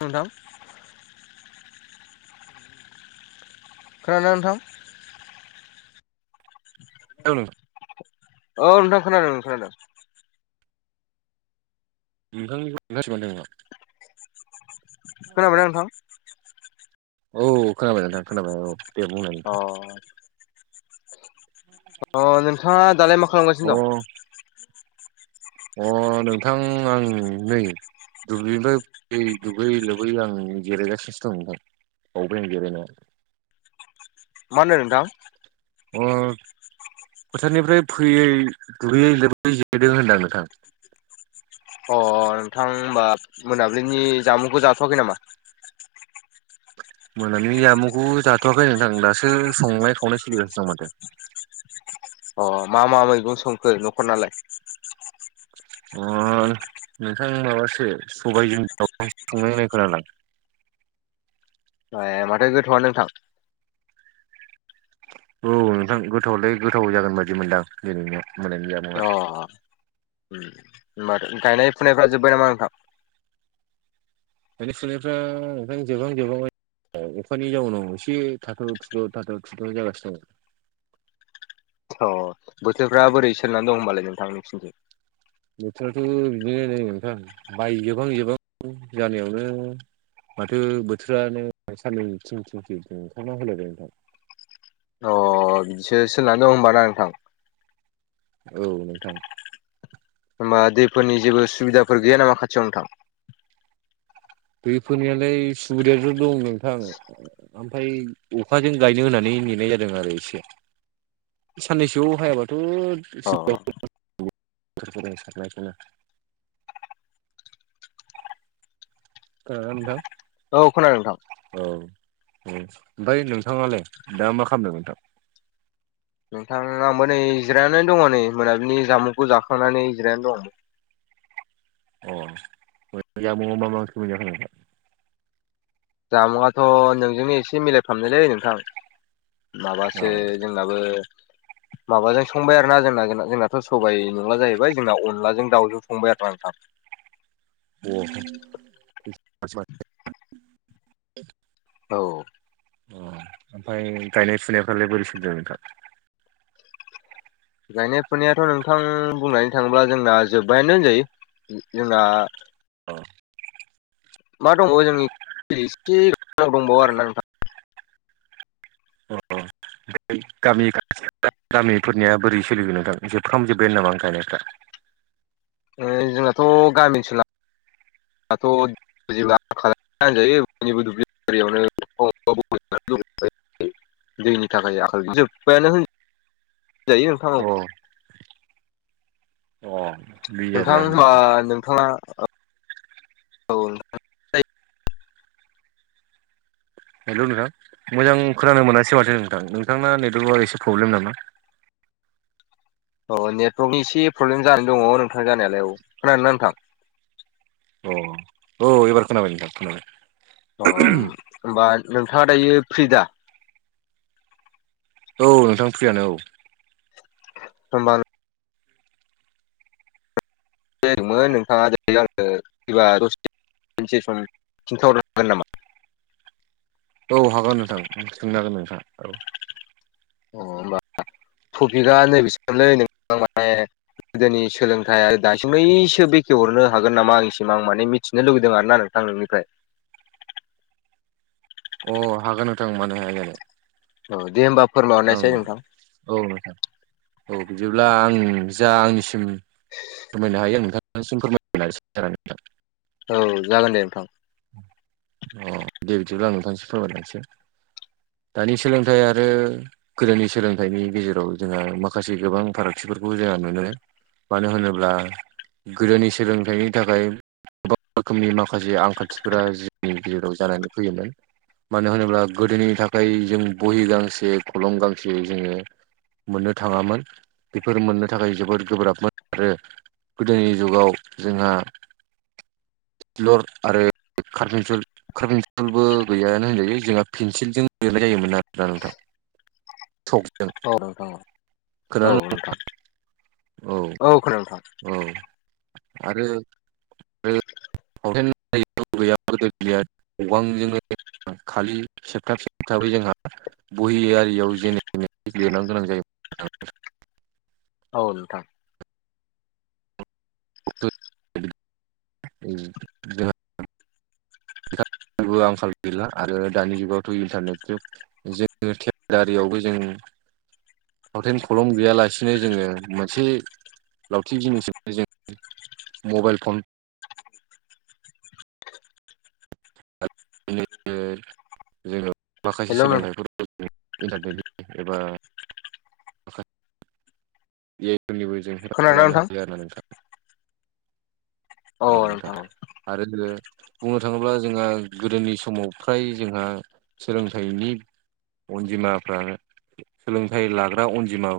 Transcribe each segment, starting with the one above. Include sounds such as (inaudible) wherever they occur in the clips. नोंथां? खोनानो नोंथां? औ औ नोंथां खोनादों नों खोनादों नोंखौ सिबांदों ना। खोनाबायना नोंथां? औ नोंथां खोनाबाय दे बुंलाय। अ अ नोंथाङा दालाय मा खालामगासिनो नोंथां दं? अ नोंथां आं नै दुब्लिनिफ्रायै दुगै लोबै आं जेलायगासिनो दं। बबो गेरेनो मा होनो नोंथां अ। फोथारनिफ्राय फैयै दुगैयै लोबै जेदों होनदों नोंथां। अ नोंथां हबा मोनाबिलिनि जामुंखौ जाथ'वाखै नामा? मोनानि जामुंखौ जाथ'वाखै नोंथां दासो संनाय खावनाय सोलिगासिनो दं माथो? अ मा मा मैगं संखो न'खर नालाय? अ नोंथां माबासो सबायजों संनायनाय खोनादों ए माथो गोथ'आ नोंथां। औ नोंथां गोथावलै गोथाव जागोन बायदि मोनदां दिनैनि मोननाय जाब। अ होनोमबाथ' गायनाय फुनायफ्रा जोब्बाय नामा नोंथां। दानि सोलनायफ्राों जोबहां जोबांबाय औ अखानि जाउनाव एसे थाथ' थि' थाथ' थिथ' जागासिनो दं अ बोथोरफ्रा बोरै सोलनानै दं होनोमबालाय नोंथांनो फिनसै? बोथोराथ' बिदिनो न ओंखां बायजोबहां जोबहां जानायावनो‌ माथो बोथोरानो साननै थिं थिंखि ओंखारना होलायबाय खांबाय अ बिसो सलिनानै दं होनब ना नोंथां? औ नोंथां होमबा दैफोरनि जेबो सुबिदाफोर गैया नामा खाथियाव नोंथां? दैफोरनियाालाय सुबिदायाथ' दं नोंथां? ओमफफ्राय अखाजों गायनो होननानै नेनाय जादों आरो एसे साननैसोआव हायाबाथ' अ सिराय सारनायखौनो दं दा औ खोनादों नोंथां। औ औ ओमफ्राय नोंथांङालाय दा मा खालामदों नोंथां? नोंथांा आंबो नै जिरायनानै दङ नै मोनाबिलि जामुंखौ जाखांनानै जिरायनानै दं। अ मजाम मा मासि मोजाखो? जामुंआाथ' नोंजोंनो एसे मिलायफामनायलै नोंथां माबासो जोंनाबो माबाजों संबाय आरो ना जोंना जोंनाथ' सबाइ नंला जाहैबाय जोंना अनदलाजों दाउजों संबाय आरो नोंथांग अ औ अ ओमफ्राय गायनाय फुनायफ्रालाय बोरै सोलिदोगं नोंथां? गायनाय फुनायाथ' नोंथां बुंनानै थाङोब्ला जोंना जोब्बायानो होनजायो। जोंना औ मा दंबो जोंनिसेाव दंबावो आरोना नोंथां। अ गामि खाथि दा गामिफोरनिया बोरै सोलिगोन नोंथां जोबखामजोब्बायानो नामा आं गायनायफ्रा? जोंहथ' गामि ओनसोलाथ' बिदिब्ला खालामजायो बनिबो दुब्लि बारियावनो (unintelligible) दैनि थाखाय आखाइ जोब्बायानो होनजायो नोंथां औ अ अ बिदि नोंथां आरोना होनबा ओ नोंथाङा औ हेल' नोंथां मोजां खोनानो मोनासै माथो नोंथां नोंथांना नेटवर्कआव एसे प्रब्लेम नामा औ नेटवार्कनि एसे प्रब्लेम जानानै दङ नोंथांनि जानायालाय औ खोनादों ना नोंथां अ औ एबार खोनाबाय नोंथां खोनाबाय अ होमबा नोंथाङा दायो फ्रि दा औ नोंथां फ्रियानो औ होमबानो मोन नोंथाङा दिनै आङो फबा दससे सम खिन्थाहरनो हागोन नामा औ हागोन नोंथां सोंनो हागोन नोंथां औ अ होमबा टपिकआ नैबेसो मोनलै नोंथां माने गोदोनि सोलोंथाइया दासिमैसो बेखेहरनो हागोन नामा आंनिसिम आं माने मिथिनो लुबैदों आरोना नों थां नोंनिफ्राय अ हागोन नोंथां मानो हाया जानो औ दे होमबा आं फोरमायहरनायसै नोंथां औ नोंथां औ बिदिब्ला आं जा आंनिसिम फोरमायनो हायो आं नोंथांसिम फोरमायनो नाजासै आरो नोंथां औ जागोन दे नोंथां अ दे बिदिब्ला आं नोंथांनिसिम फोरमायलांसै दानि सोलोंथाइ आरो गोदोनि सोलोंथाइनि गेजेराव जोंहा माखासे गोबां फारागथिफोरखौ जोंहा नुनो मानो होनोब्ला गोदोनि सोलोंथाइनि थाखाय गोबां रोखोमनि माखासे आंखाल खथिफुरा जोंनि गेजेराव जानानै फैयोमोन मानो होनोब्ला गोदोनि थाखाय जों बहि गांसे खलम गांसे जोङो मोननो थाङामोन बेफोर मोननो थाखाय जोबोद गोब्राबमोन आरो गोदोनि जुगाव जोंहा लर आरो कारफिसुल काफेसिलबो गैयानो होनजायो जोंहा पेन्सिलजों लिरनाय जायोमोन आरोना नोंथां (inaudible) सकजों औ नोंथां औ खोनादों औ नोंथां औ खोनादों नोंथां औ आरो (unintelligible) जोंहा गोदोनिया दंफांजोंनो खालि सेबथाब सेबथाबै जोंहा बहियारियाव जेने लिरनां गोनां जायो औ नोंथां (unintelligible) जेबो आंखाल गैला आरो दानि जुगावथ' इन्टारनेट जुग जोङो थेेलारियावबो जों फावथेन खलम गैयालासिनो जोङो मोनसे लावथि जिनिसजोंनो जों मबाइल फन (unintelligible) जोङो माखासे हेलौ नों सोलोंथाइ इन्टारनेट एबा जेनिबो जों हेफाजाब लानो खोनादोंना हायो आरोना नोंथां औ नोंथां आरो जों बुंनो थाङोब्ला जोंहा गोदोनि समाव फ्राय जोंहा सोलोंथाइनि अनजिमाफ्रा सोलोंथाइ लाग्रा अनजिमा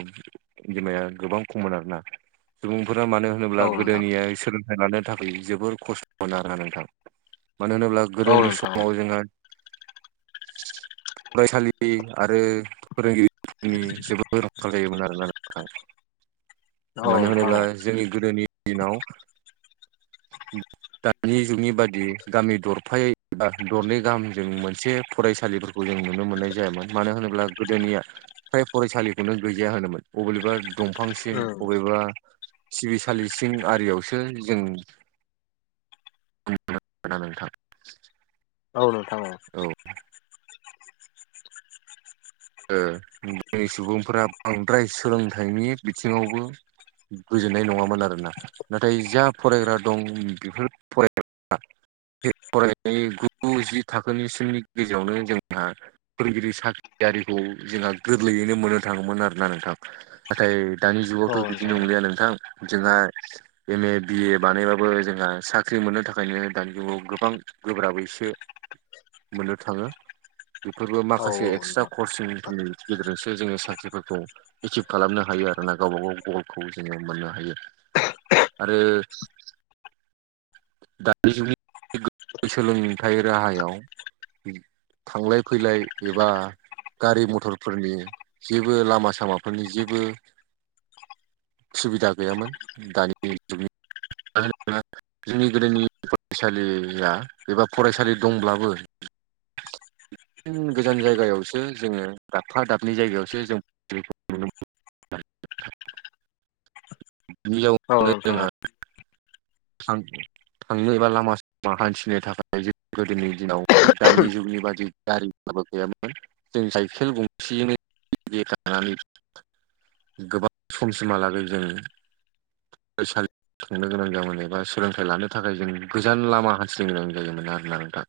अमाया गोबां खमलांदोंना सुबुंफोरा मानो होनोब्ला औ नोंथां गोदोनिया सोलोंथाइ लानो थाखाय जोबोर खस्थ'मोन आरा नोंथां मानो होनोब्ला औ गोदोनि नोंथां समाव जोङो फरायसालि आरो फोरोंगिरि नि जबो र रंख जायोमोन आरोना (inaudible) औ मानो नोंथां होनोब्ला जोंनि गोदोनि दिनाव (inaudible) दानि जुगनि बादि गामि दरफायै बा दरनै गाहामजों मोनसे फरायसालि जों नुनो मोननाय जायामोन मानो होनोब्ला गोदोनिया फ्राय फरायसालिखौनो गैजाया होनोमोन अबेबा दंफां सिं औ अबेबा सिबिसालि सिं आरियावसो जों ग नथ (inaudible) औ नोंथां औ जा सुबुंफोरा बांद्राय सोलोंथाइनि बिथिङावबो गोजोननाय नङामोन आरो ना नाथाय जा फरायग्रा दं बेफोर फरायग्रा फरायनाय गु जि थाखोनिसिमनि गेजेरावनो जोंहा फोरोंगिरि साख्रियारिखौ जोंहा गोरलैयैनो मोननो थाङोमोन आरोना नोंथां नाथाय दानि औ जुगावथ' बिदि नोंथां नंलिया नोंथां जोंहा एम ए बिए बानायबाबो जोंहा साख्रि मोननो थाखायनो दानि जुगाव गोबां गोब्राबै एसे मोननो थाङो बेफोरबो औ माखासे एक्सट्रा नोंथां कचिंफोरनि गेजेरजोंसो जोङो साख्रिफोरखौ एसिभ खालामनो हायो आरो ना गावबा गाव गलखौ जोङो मोननो हायो आरो दानिजुगनि सोलोंथाइ राहायाव थांलाय फैलाय एबा गारि मथरफोरनि जेबो लामा सामाफोरनि जेबो सुबिदा गैयामोन दानि जुगनि मानो होनोब्ला जोंनि गोदोनि फरायसालिया एबा फरायसालि दंब्लाबो गोजान जायगायावसो जोङो दाबफा दानै जायगायावसो जों नुनो बिनि औ जाउावनो नोंथां औ नोंथां जोंहा (inaudible) थांनो एबा लामा सामा हान्थिनो थाखाय जों गोदोनि दिनाव दानि जुगनि बादि गारि फोरबो गैयामोन जों साइखेल गंसेजोंनो खानानै (inaudible) गोबां समसिमहालागै जों फरायसालियाव थांनो गोनां जाबोन बा सोलोंथाइ लानो थाखाय जों गोजान लामा हान्थिनो गोनां जायोमोन आरो ना नोंथां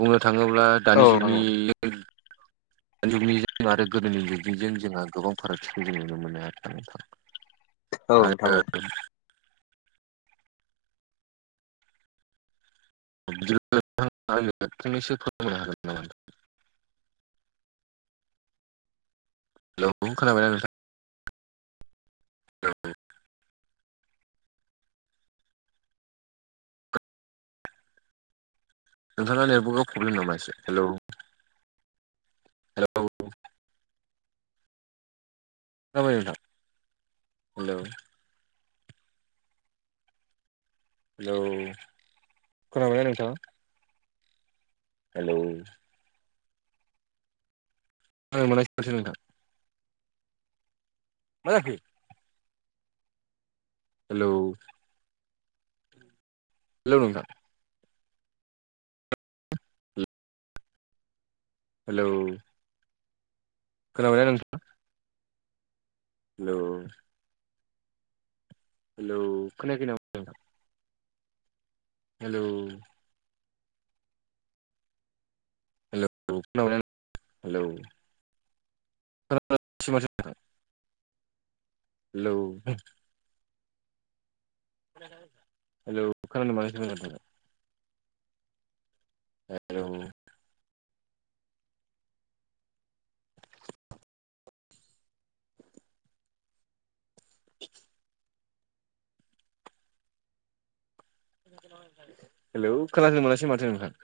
बुंनो थाङोब्ला औ दानि औ नोंथां जुगनि दानि जुगनिजों आरो गोदोनि जुगनिजों जोंहा गोबां फारागथिखौ जों नुनो मोनोआरो नोंथां औ औ आरो नोंथां औ सो खनो हागोन नामा (inaudible) हेल खोनाबायना नोंथां नोंथांना नेट नमाय हेलौ (inaudible) हेलौ जाबायथां (inaudible) हेल खोनाबायाय नोंथांङा हेल मोनानाय सस नोंथां (inaudible) माजाखो हेल हेल नोंथां हेल खोनाबाय नोंथां हेल' हेलौ खोनायाखै नामा? हेलौ। हेलौ खोनाबायना हेलौ? (unintelligible) हेलौ। हेल' खानादों (unintelligible) हेलौ हेल खोनास मोनासै माथो नोंथां।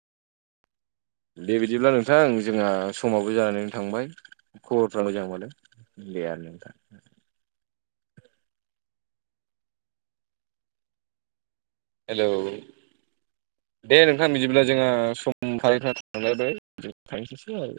बेबायदिब्ला नोंथां जोंहा समावबो जानानै थांबाय। खरफ्र मोजांबाला गैया। हेलौ। दे नोंथाङा बिदिब्ला जोंहा सम फारिथ थांलाय थांसैसै